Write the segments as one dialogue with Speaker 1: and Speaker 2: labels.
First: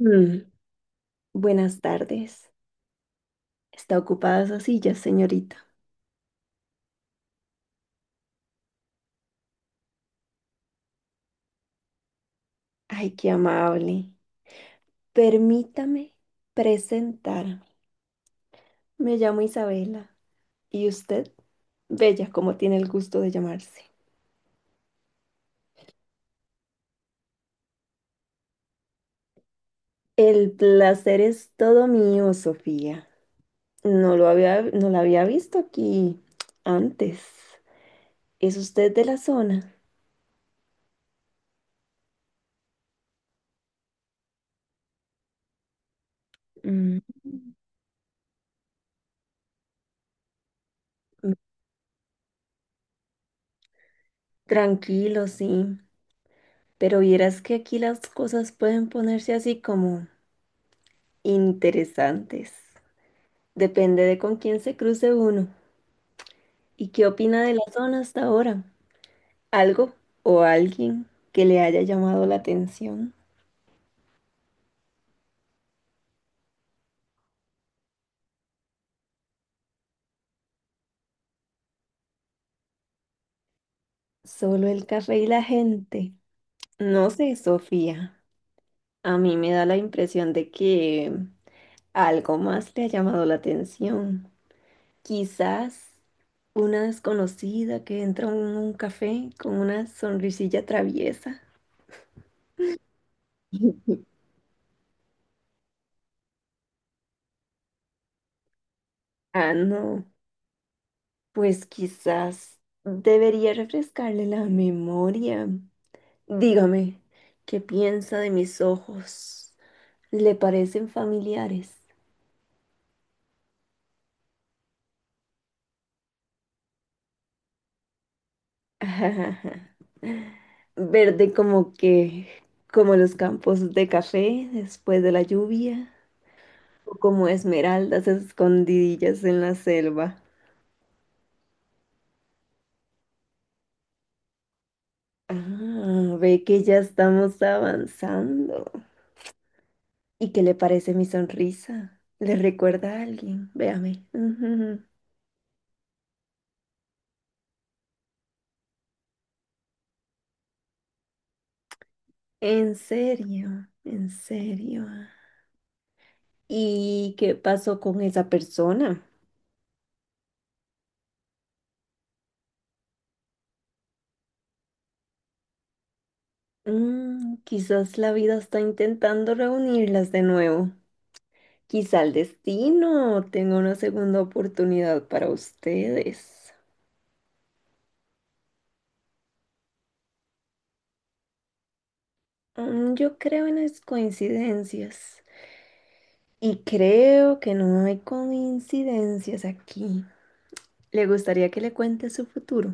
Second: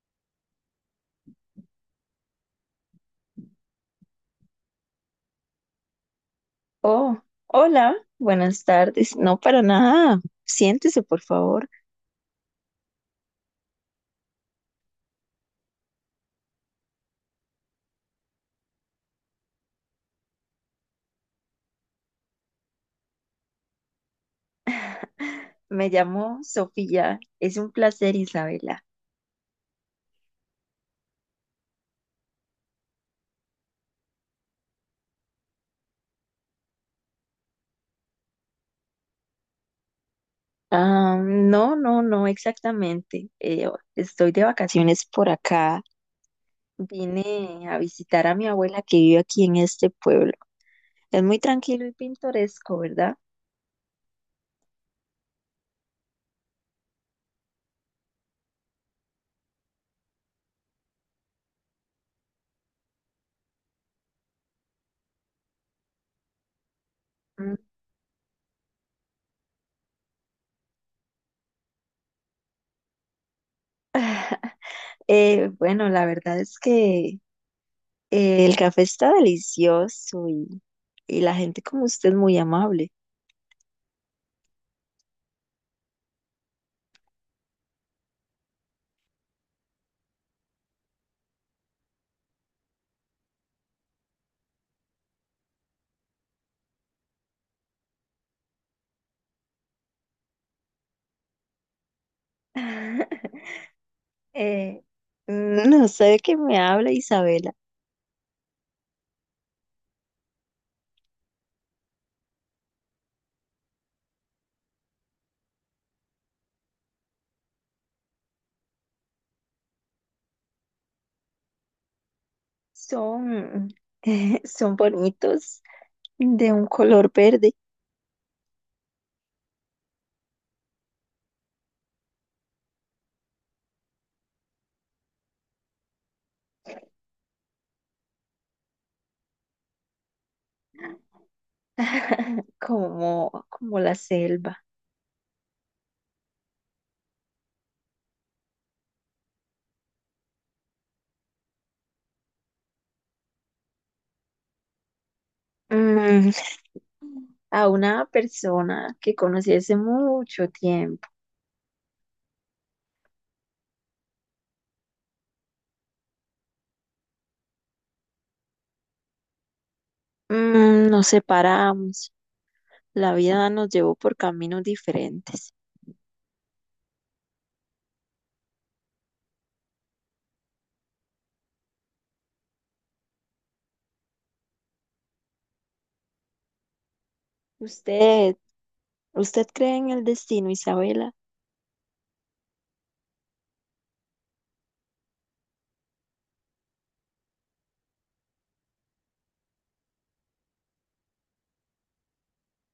Speaker 1: Mm, Buenas tardes. ¿Está ocupada esa silla, señorita?
Speaker 2: Oh, hola, buenas tardes. No, para nada. Siéntese, por favor.
Speaker 1: Ay, qué amable. Permítame presentarme. Me llamo Isabela. ¿Y usted? Bella, como tiene el gusto de llamarse.
Speaker 2: Me llamo Sofía. Es un placer, Isabela.
Speaker 1: El placer es todo mío, Sofía. No la había visto aquí antes. ¿Es usted de la zona?
Speaker 2: Ah, no, no, no, exactamente. Estoy de vacaciones por acá.
Speaker 1: Mm,
Speaker 2: Vine a visitar a mi abuela que vive aquí en este pueblo. Es muy tranquilo y pintoresco, ¿verdad?
Speaker 1: tranquilo, sí. Pero vieras que aquí las cosas pueden ponerse así como interesantes. Depende de con quién se cruce uno y qué opina de
Speaker 2: Mm.
Speaker 1: la zona hasta ahora. Algo o alguien que le haya llamado la atención.
Speaker 2: Bueno, la verdad es que el café está delicioso y la gente como usted es muy amable.
Speaker 1: Solo el café y la gente. No sé, Sofía. A mí me da la impresión de que algo más le ha llamado la atención. Quizás una desconocida que entra en un café con una sonrisilla traviesa.
Speaker 2: Eh, no sé de qué me habla Isabela.
Speaker 1: Ah, no. Pues quizás debería refrescarle la memoria. Dígame, ¿qué piensa de mis ojos? ¿Le parecen familiares?
Speaker 2: Son, son bonitos, de un color verde.
Speaker 1: Verde como que, como los campos de café después de la lluvia, o como esmeraldas escondidillas en la selva.
Speaker 2: Como, como la selva.
Speaker 1: Ah, ve que ya estamos avanzando. ¿Y qué le parece mi sonrisa? ¿Le recuerda a alguien? Véame. Ujú.
Speaker 2: Mm, a una persona que conocí hace mucho tiempo.
Speaker 1: En serio, en serio. ¿Y qué pasó con esa persona?
Speaker 2: Mm, nos separamos. La vida nos llevó por caminos diferentes.
Speaker 1: Mm, quizás la vida está intentando reunirlas de nuevo. Quizá el destino tenga una segunda oportunidad para ustedes.
Speaker 2: ¿Usted, ¿usted cree en el destino, Isabela?
Speaker 1: Mm, yo creo en las coincidencias. Y creo que no hay coincidencias aquí. ¿Le gustaría que le cuente su futuro?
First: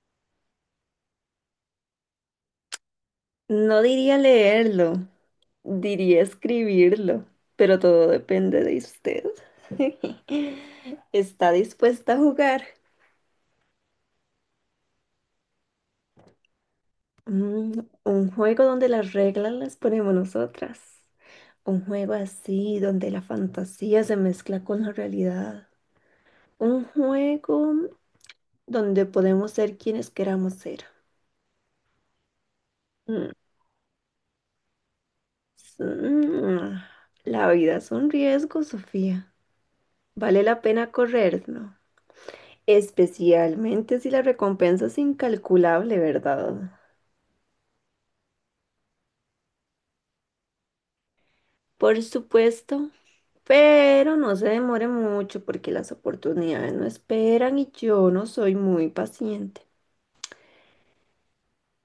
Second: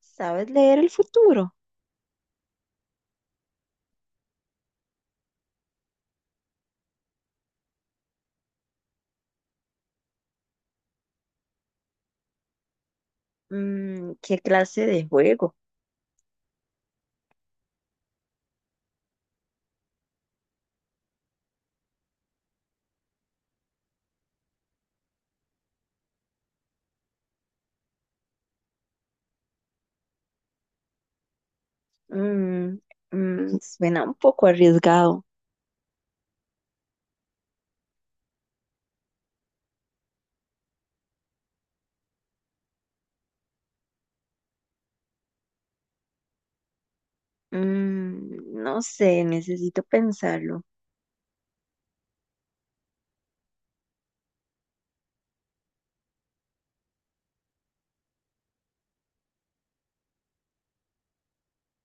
Speaker 2: ¿Sabes leer el futuro?
Speaker 1: No diría leerlo, diría escribirlo, pero todo depende de usted. ¿Está dispuesta a jugar?
Speaker 2: Mm, ¿qué clase de juego?
Speaker 1: Mm, un juego donde las reglas las ponemos nosotras. Un juego así donde la fantasía se mezcla con la realidad. Un juego donde podemos ser quienes queramos ser.
Speaker 2: Mm,
Speaker 1: Mm,
Speaker 2: mm, suena un poco arriesgado.
Speaker 1: s- mm, La vida es un riesgo, Sofía. Vale la pena correr, ¿no? Especialmente si la recompensa es incalculable, ¿verdad?
Speaker 2: Mm, no sé, necesito pensarlo.
Speaker 1: Por supuesto, pero no se demore mucho porque las oportunidades no esperan y yo no soy muy paciente.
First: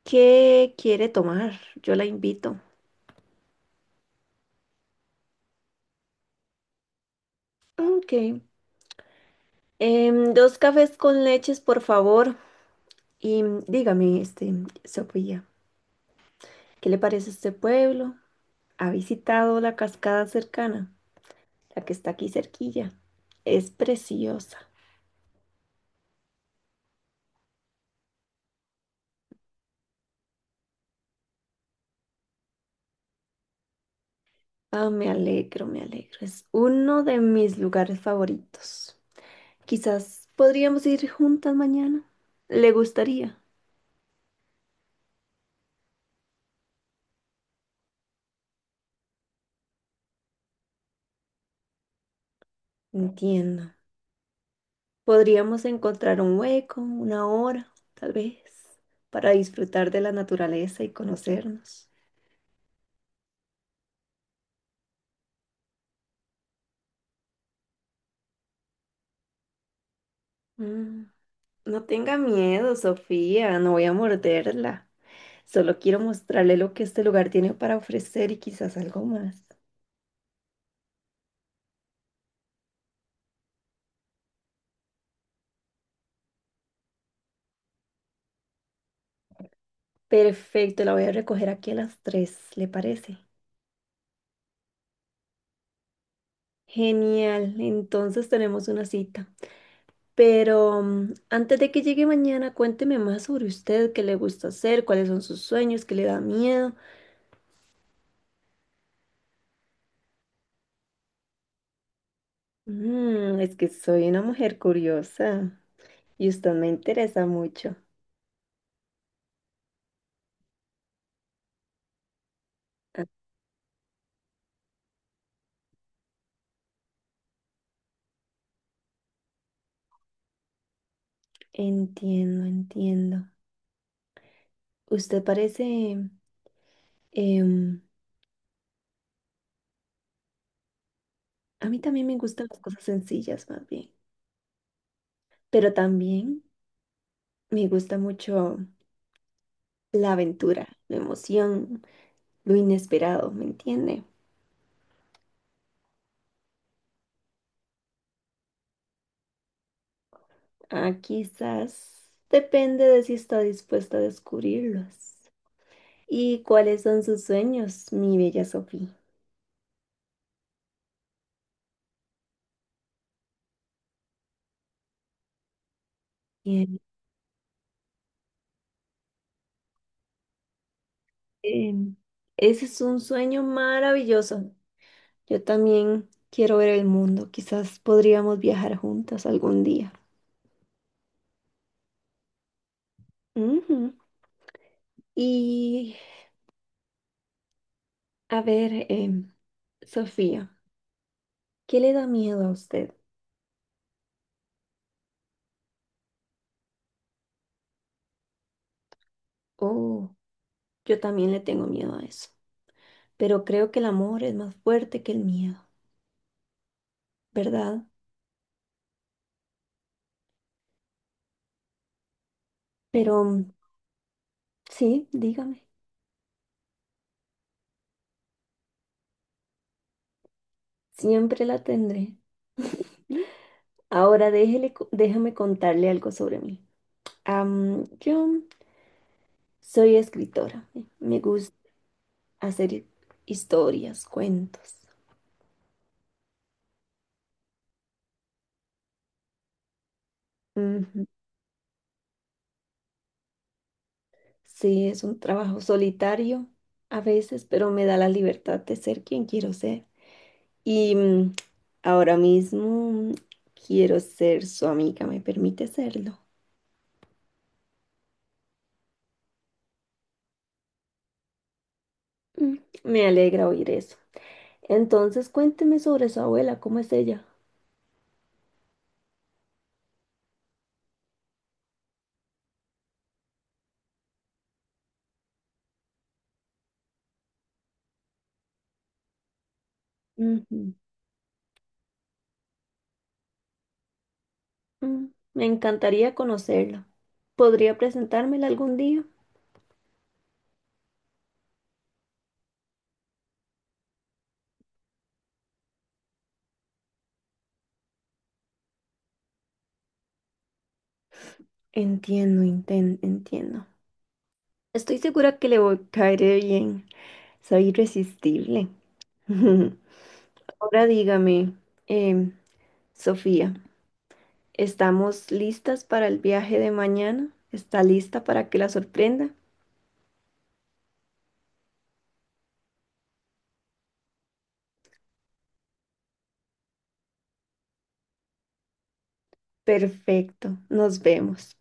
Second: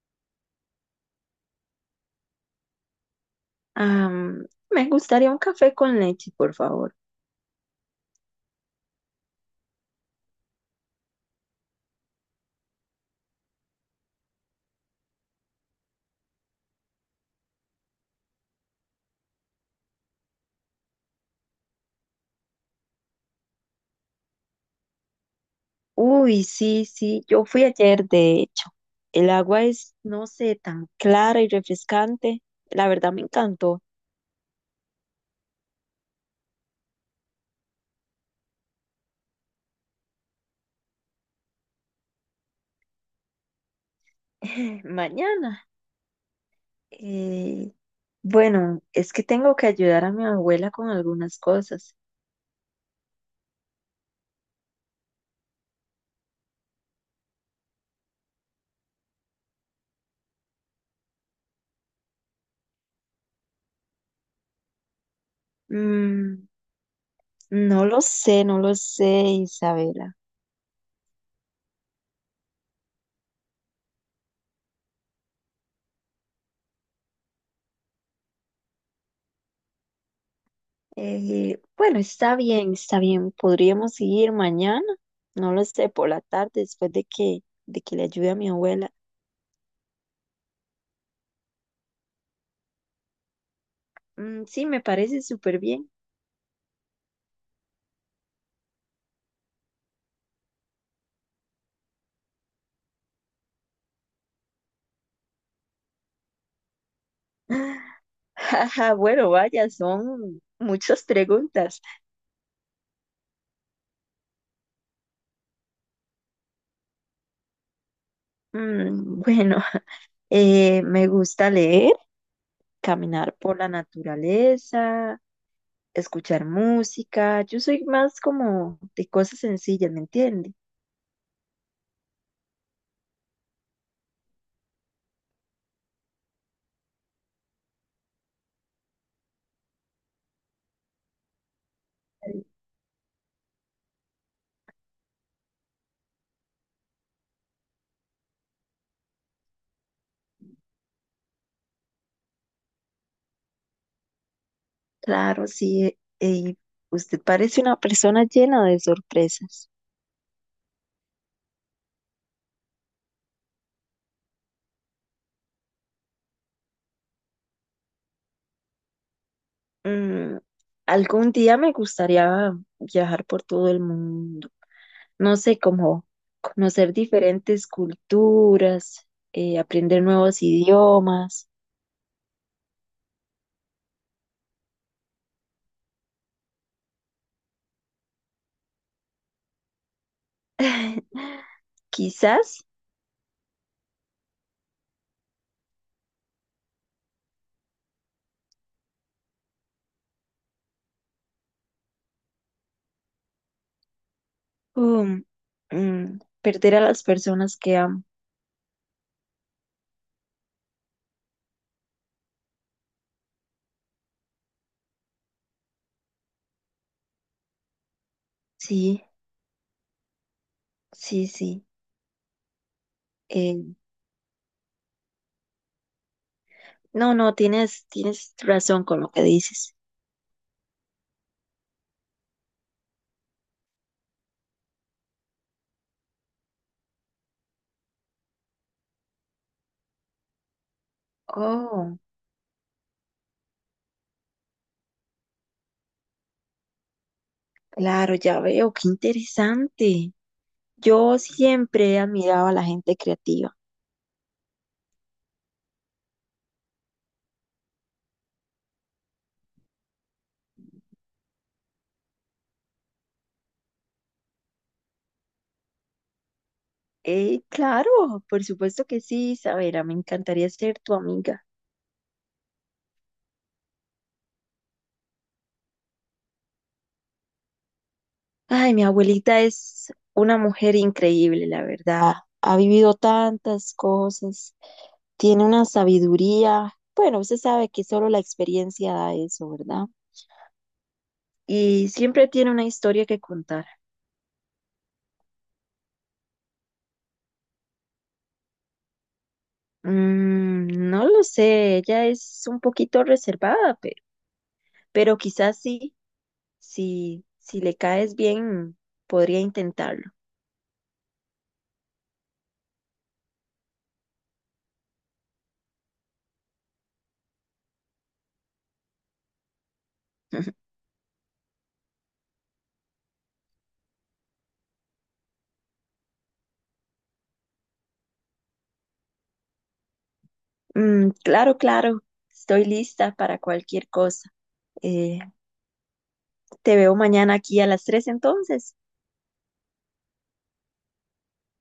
Speaker 1: ¿Qué quiere tomar? Yo la invito.
Speaker 2: Me gustaría un café con leche, por favor.
Speaker 1: Ok. Dos cafés con leches, por favor. Y dígame, este, Sofía, ¿qué le parece este pueblo? ¿Ha visitado la cascada cercana? La que está aquí cerquilla. Es preciosa.
Speaker 2: Uy, sí, sí, yo fui ayer, de hecho. El agua es, no sé, tan clara y refrescante. La verdad me encantó.
Speaker 1: Ah, me alegro, me alegro. Es uno de mis lugares favoritos. Quizás podríamos ir juntas mañana. ¿Le gustaría?
Speaker 2: Mañana. eh, bueno, es que tengo que ayudar a mi abuela con algunas cosas.
Speaker 1: Entiendo. Podríamos encontrar un hueco, una hora, tal vez, para disfrutar de la naturaleza y conocernos.
Speaker 2: Mm, no lo sé, Isabela.
Speaker 1: Mm, No tenga miedo, Sofía, no voy a morderla. Solo quiero mostrarle lo que este lugar tiene para ofrecer y quizás algo más.
Speaker 2: Bueno, está bien, está bien. Podríamos seguir mañana, no lo sé, por la tarde, de que le ayude a mi abuela.
Speaker 1: Perfecto, la voy a recoger aquí a las tres, ¿le parece?
Speaker 2: Mm, sí, me parece súper bien.
Speaker 1: Genial, entonces tenemos una cita. Pero antes de que llegue mañana, cuénteme más sobre usted, qué le gusta hacer, cuáles son sus sueños, qué le da miedo.
Speaker 2: Jaja, bueno, vaya, son muchas preguntas.
Speaker 1: Mm, es que soy una mujer curiosa y usted me interesa mucho.
Speaker 2: Mm, bueno, me gusta leer,
Speaker 1: Ah,
Speaker 2: caminar por la naturaleza, escuchar música. Yo soy más como de cosas sencillas, ¿me entiende?
Speaker 1: entiendo, entiendo. Usted parece... em, a mí también me gustan las cosas sencillas, más bien. Pero también me gusta mucho la aventura, la emoción, lo inesperado, ¿me entiende?
Speaker 2: Claro, sí. Y usted parece una persona llena de sorpresas.
Speaker 1: Ah, quizás depende de si está dispuesta a descubrirlos. ¿Y cuáles son sus sueños, mi bella Sofía?
Speaker 2: Mm, algún día me gustaría viajar por todo el mundo. No sé, cómo
Speaker 1: Bien,
Speaker 2: conocer diferentes culturas, aprender nuevos idiomas,
Speaker 1: em, ese es un sueño maravilloso. Yo también quiero ver el mundo. Quizás podríamos viajar juntas algún día.
Speaker 2: quizás.
Speaker 1: Ujú. Y a ver, Sofía, ¿qué le da miedo a usted?
Speaker 2: um, Perder a las personas que amo.
Speaker 1: Oh, yo también le tengo miedo a eso. Pero creo que el amor es más fuerte que el miedo, ¿verdad?
Speaker 2: Sí, sí, sí.
Speaker 1: Pero
Speaker 2: Eh,
Speaker 1: sí, dígame.
Speaker 2: no, no, tienes razón con lo que dices.
Speaker 1: Siempre la tendré. Ahora déjame contarle algo sobre mí. Yo soy escritora. Me gusta
Speaker 2: Oh,
Speaker 1: hacer historias, cuentos.
Speaker 2: claro, ya veo, qué interesante.
Speaker 1: Ujú.
Speaker 2: Yo siempre he admirado a la gente creativa.
Speaker 1: Sí, es un trabajo solitario a veces, pero me da la libertad de ser quien quiero ser. Y ahora mismo quiero ser su amiga. ¿Me permite serlo?
Speaker 2: Claro, por supuesto que sí, Isabela, me encantaría ser tu amiga.
Speaker 1: Mm, Me alegra oír eso. Entonces, cuénteme sobre su abuela. ¿Cómo es ella?
Speaker 2: Ay, mi abuelita es una mujer increíble, la verdad. Ha vivido tantas cosas, tiene una sabiduría. Bueno, usted sabe que solo la experiencia da eso, ¿verdad? Y siempre tiene una historia que contar.
Speaker 1: Mm, Me encantaría conocerlo. ¿Podría presentármela algún día?
Speaker 2: Mm, no lo sé, ella es un poquito reservada, pero quizás sí, si le caes bien, podría intentarlo.
Speaker 1: Entiendo. Estoy segura que le voy a caer bien. Soy irresistible. Ahora dígame, em, Sofía, ¿estamos listas para el viaje de mañana? ¿Está lista para que la sorprenda?
Speaker 2: Mm, claro, claro, estoy lista para cualquier cosa. Eh, Te veo mañana aquí a las 3 entonces.
Speaker 1: Perfecto, nos vemos.